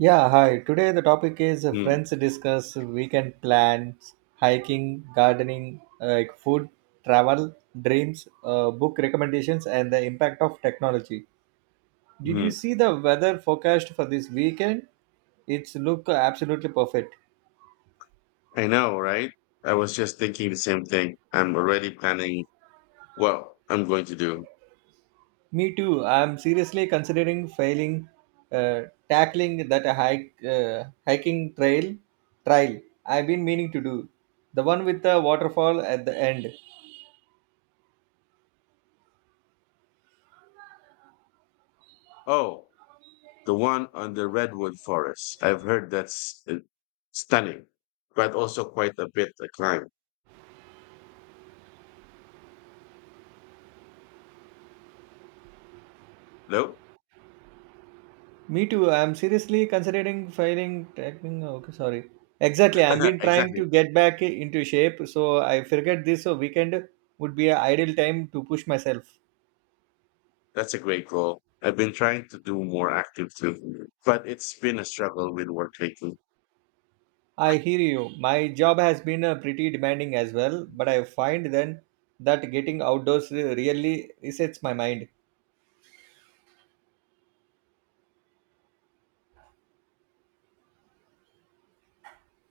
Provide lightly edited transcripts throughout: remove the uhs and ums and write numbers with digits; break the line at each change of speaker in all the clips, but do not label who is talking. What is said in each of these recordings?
Yeah, hi. Today the topic is
Mm,
friends discuss weekend plans, hiking, gardening, like food, travel, dreams, book recommendations, and the impact of technology. Did you
mhm.
see the weather forecast for this weekend? It's look absolutely perfect.
I know, right? I was just thinking the same thing. I'm already planning what I'm going to do.
Me too. I'm seriously considering uh, tackling that hiking trial I've been meaning to do, the one with the waterfall at the end.
Oh, the one on the redwood forest. I've heard that's stunning, but also quite a bit a climb. No?
Me too. I'm seriously considering filing tracking. Okay, sorry. Exactly. I've been trying
Exactly.
to get back into shape, so I figured this weekend would be an ideal time to push myself.
That's a great goal. I've been trying to do more active too, but it's been a struggle with work lately.
I hear you. My job has been pretty demanding as well, but I find then that getting outdoors really resets my mind.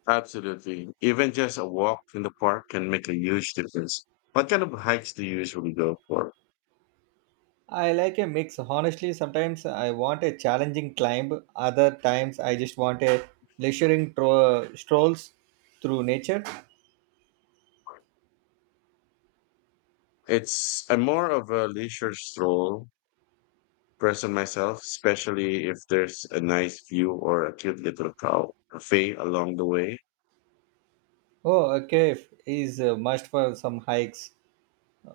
Absolutely. Even just a walk in the park can make a huge difference. What kind of hikes do you usually go for?
I like a mix. Honestly, sometimes I want a challenging climb, other times I just want a strolls through nature.
It's I'm more of a leisure stroll person myself, especially if there's a nice view or a cute little cow cafe along the way.
Oh, a cave is a must for some hikes.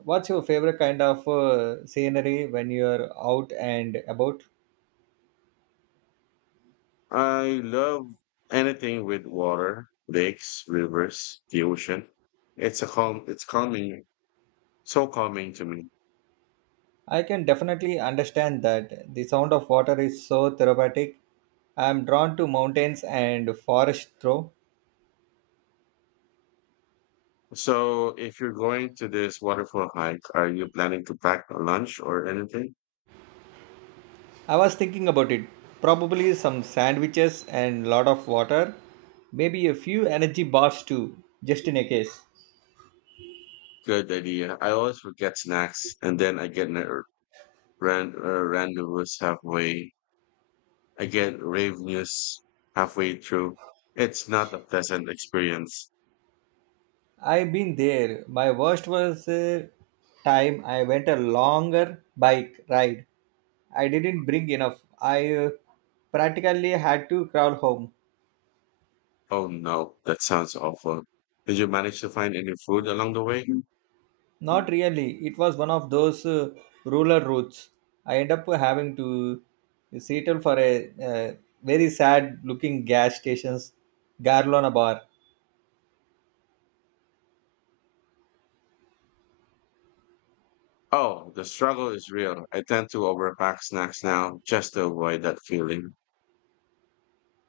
What's your favorite kind of scenery when you're out and about?
I love anything with water, lakes, rivers, the ocean. It's a calm it's calming so calming to me.
I can definitely understand that the sound of water is so therapeutic. I'm drawn to mountains and forest though.
So if you're going to this waterfall hike, are you planning to pack a lunch or anything?
I was thinking about it. Probably some sandwiches and lot of water. Maybe a few energy bars too, just in a case.
Good idea. I always forget snacks and then ran- uh, rendezvous halfway I get rave news halfway through. It's not a pleasant experience.
I've been there. My worst was time I went a longer bike ride. I didn't bring enough. I practically had to crawl home.
Oh no, that sounds awful. Did you manage to find any food along the way?
Not really. It was one of those rural routes. I end up having to settle for a very sad looking gas station's Garlona bar.
Oh, the struggle is real. I tend to overpack snacks now just to avoid that feeling.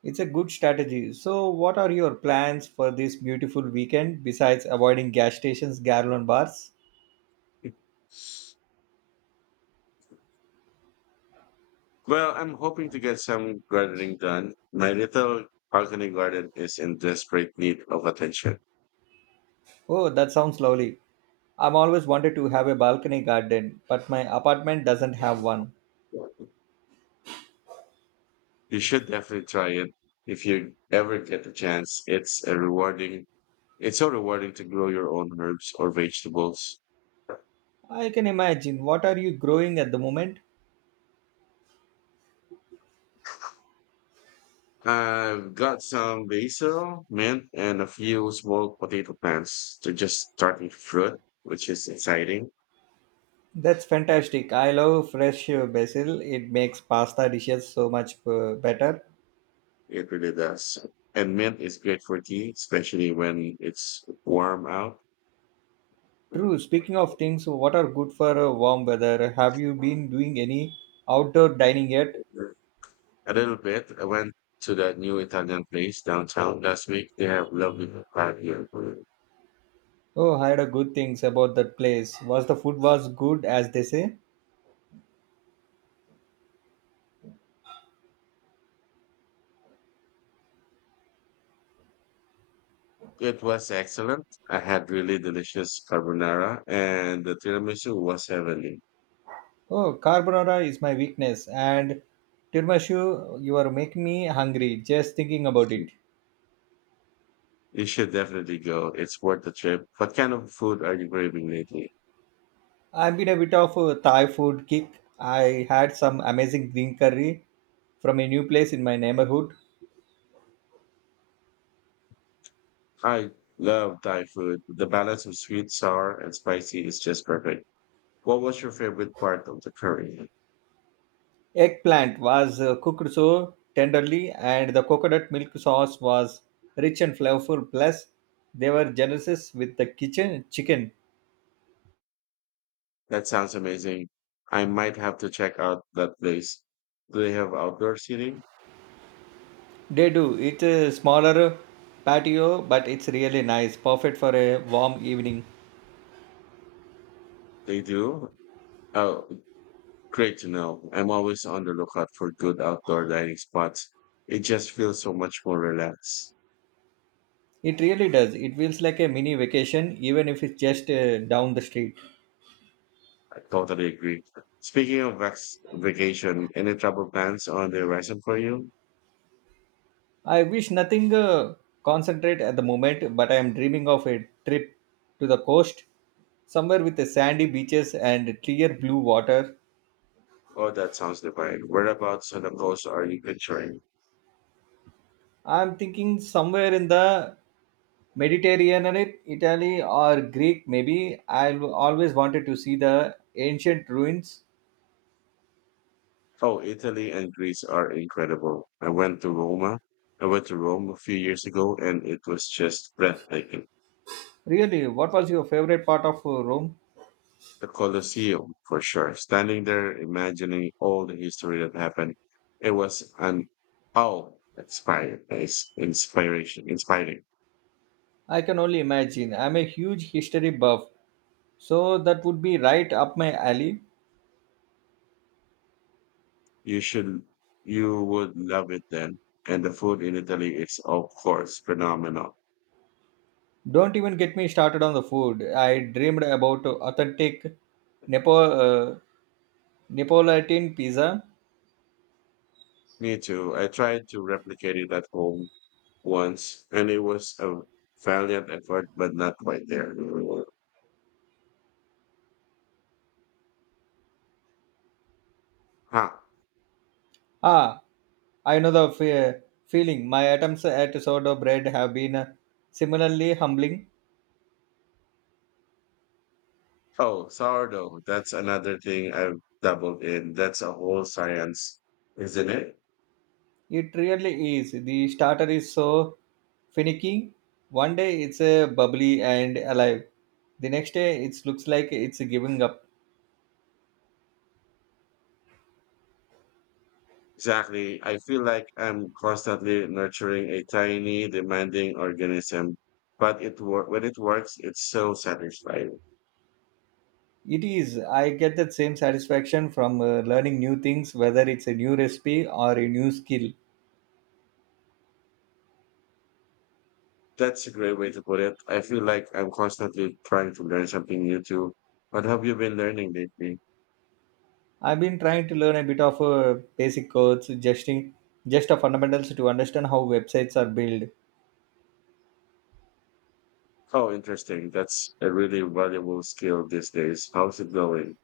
It's a good strategy. So, what are your plans for this beautiful weekend besides avoiding gas stations, Garlon bars?
Well, I'm hoping to get some gardening done. My little balcony garden is in desperate need of attention.
Oh, that sounds lovely. I've always wanted to have a balcony garden, but my apartment doesn't have one.
You should definitely try it if you ever get the chance. It's so rewarding to grow your own herbs or vegetables.
I can imagine. What are you growing at the moment?
I've got some basil, mint, and a few small potato plants. They're just starting to fruit, which is exciting.
That's fantastic. I love fresh basil. It makes pasta dishes so much better.
It really does. And mint is great for tea, especially when it's warm out. A
True. Speaking of things, what are good for warm weather? Have you been doing any outdoor dining yet?
little bit. I went to that new Italian place downtown last week. They have lovely pad here.
Oh, I heard a good things about that place. Was the food was good as they say?
It was excellent. I had really delicious carbonara, and the tiramisu was heavenly.
Oh, carbonara is my weakness, and tiramisu, you are making me hungry just thinking about it.
You should definitely go. It's worth the trip. What kind of food are you craving lately?
I've been a bit of a Thai food kick. I had some amazing green curry from a new place in my neighborhood.
I love Thai food. The balance of sweet, sour, and spicy is just perfect. What was your favorite part of the curry?
Eggplant was cooked so tenderly, and the coconut milk sauce was rich and flavorful. Plus, they were generous with the kitchen chicken.
That sounds amazing. I might have to check out that place. Do they have outdoor seating?
They do. It's a smaller patio, but it's really nice, perfect for a warm evening.
They do. Oh, great to know. I'm always on the lookout for good outdoor dining spots. It just feels so much more relaxed.
It really does. It feels like a mini vacation, even if it's just down the street.
I totally agree. Speaking of vacation, any travel plans on the horizon for you?
I wish nothing concentrate at the moment, but I am dreaming of a trip to the coast, somewhere with the sandy beaches and clear blue water.
Oh, that sounds divine. Whereabouts on the coast are you picturing?
I am thinking somewhere in the Mediterranean, Italy or Greek. Maybe I've always wanted to see the ancient ruins.
Oh, Italy and Greece are incredible. I went to Roma. I went to Rome a few years ago, and it was just breathtaking.
Really, what was your favorite part of Rome?
The Colosseum, for sure. Standing there, imagining all the history that happened, it was an oh, inspiring, inspiring.
I can only imagine. I'm a huge history buff, so that would be right up my alley.
You you would love it then. And the food in Italy is, of course, phenomenal.
Don't even get me started on the food. I dreamed about authentic Nepo, uh, Neapolitan pizza.
Me too. I tried to replicate it at home once, and it was a valiant effort, but not quite there. Huh.
Ah, I know the feeling. My attempts at sourdough bread have been similarly humbling.
Oh, sourdough. That's another thing I've dabbled in. That's a whole science, isn't it?
It really is. The starter is so finicky. One day it's bubbly and alive. The next day it looks like it's giving up.
Exactly. I feel like I'm constantly nurturing a tiny, demanding organism, but when it works, it's so satisfying.
It is. I get that same satisfaction from learning new things, whether it's a new recipe or a new skill.
That's a great way to put it. I feel like I'm constantly trying to learn something new too. What have you been learning lately?
I've been trying to learn a bit of basic codes, just a fundamentals to understand how websites are built.
Oh, interesting. That's a really valuable skill these days. How's it going?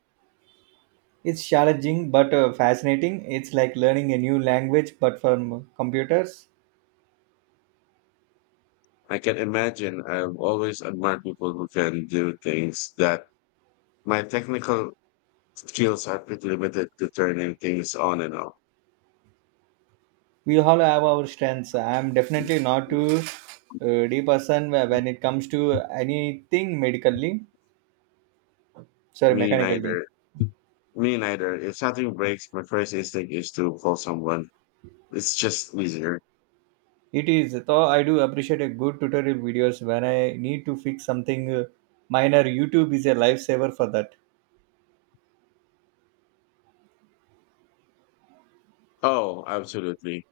It's challenging but fascinating. It's like learning a new language but from computers.
I can imagine. I've always admired people who can do things that my technical skills are pretty limited to turning things on and off.
We all have our strengths. I'm definitely not too deep person when it comes to anything medically. Sorry,
Me
mechanically.
neither. Me neither. If something breaks, my first instinct is to call someone. It's just easier.
It is though I do appreciate a good tutorial videos when I need to fix something minor. YouTube is a lifesaver for that.
Oh, absolutely.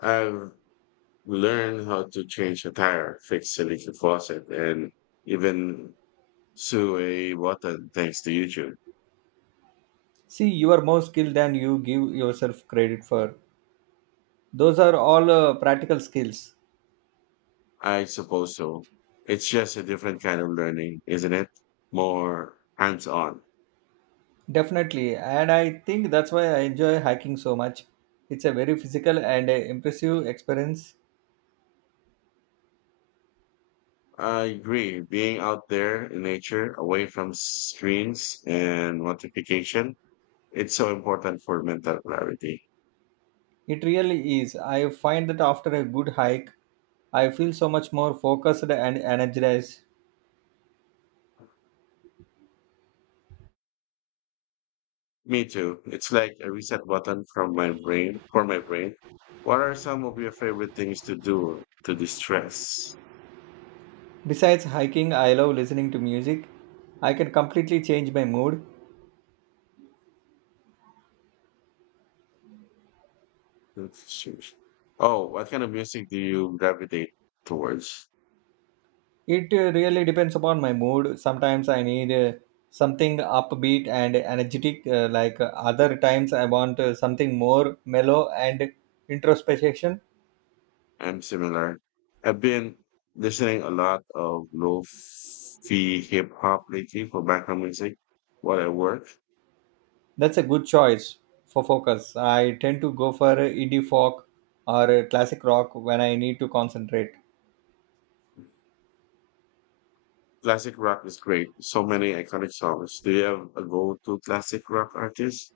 I've learn how to change a tire, fix a leaky faucet, and even sew a button thanks to YouTube.
See, you are more skilled than you give yourself credit for. Those are all practical skills.
I suppose so. It's just a different kind of learning, isn't it? More hands on.
Definitely, and I think that's why I enjoy hiking so much. It's a very physical and impressive experience.
I agree. Being out there in nature, away from screens and notification, it's so important for mental clarity.
It really is. I find that after a good hike, I feel so much more focused and energized.
Me too. It's like a reset button from my brain for my brain. What are some of your favorite things to do to distress?
Besides hiking, I love listening to music. I can completely change my mood.
Shoes. Oh, what kind of music do you gravitate towards?
It really depends upon my mood. Sometimes I need something upbeat and energetic, other times I want something more mellow and introspection.
I'm similar. I've been listening a lot of lo-fi hip hop lately for background music while I work.
That's a good choice for focus. I tend to go for indie folk or classic rock when I need to concentrate.
Classic rock is great. So many iconic songs. Do you have a go-to classic rock artist?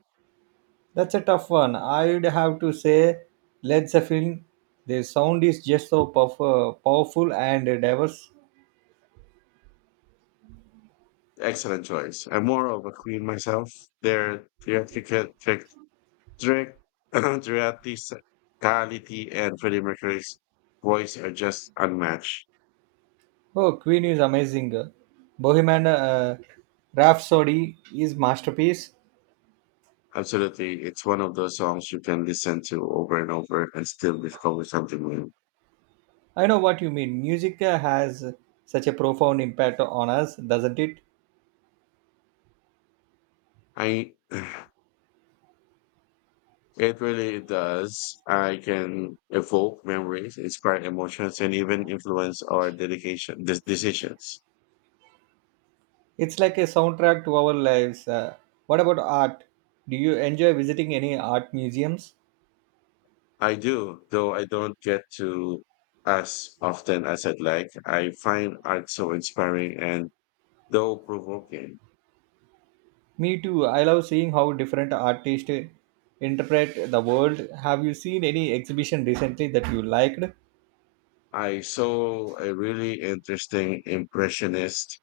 That's a tough one. I'd have to say Led Zeppelin. Their sound is just so powerful and diverse.
Excellent choice. I'm more of a Queen myself. Their trick, theatricality and Freddie Mercury's voice are just unmatched.
Oh, Queen is amazing. Bohemian Rhapsody is masterpiece.
Absolutely. It's one of those songs you can listen to over and over and still discover something new.
I know what you mean. Music has such a profound impact on us, doesn't it?
I, it really does. I can evoke memories, inspire emotions, and even influence our decisions.
It's like a soundtrack to our lives. What about art? Do you enjoy visiting any art museums?
I do, though I don't get to as often as I'd like. I find art so inspiring and though provoking.
Me too. I love seeing how different artists interpret the world. Have you seen any exhibition recently that you liked?
I saw a really interesting impressionist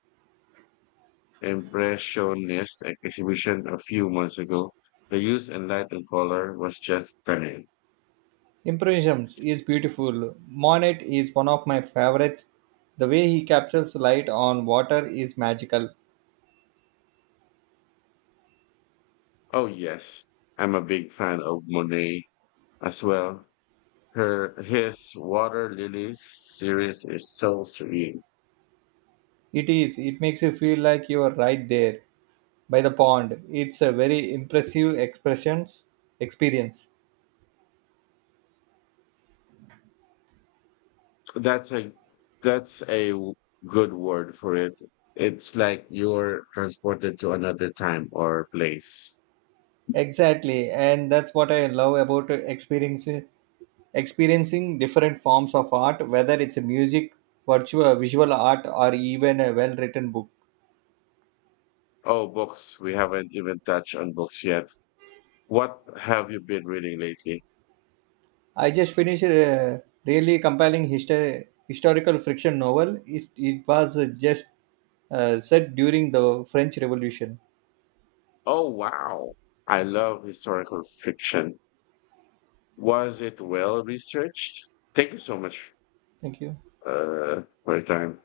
Impressionist exhibition a few months ago. The use and light and color was just stunning.
Impressions is beautiful. Monet is one of my favorites. The way he captures light on water is magical.
Oh yes, I'm a big fan of Monet as well. Her his Water Lilies series is so serene.
It is. It makes you feel like you are right there by the pond. It's a very impressive expressions experience.
That's a that's a good word for it. It's like you're transported to another time or place.
Exactly, and that's what I love about experiencing different forms of art, whether it's a music, virtual, visual art, or even a well-written book.
Oh, books. We haven't even touched on books yet. What have you been reading lately?
I just finished a really compelling historical fiction novel. It was just set during the French Revolution.
Oh, wow. I love historical fiction. Was it well researched? Thank you so much
Thank you.
for your time.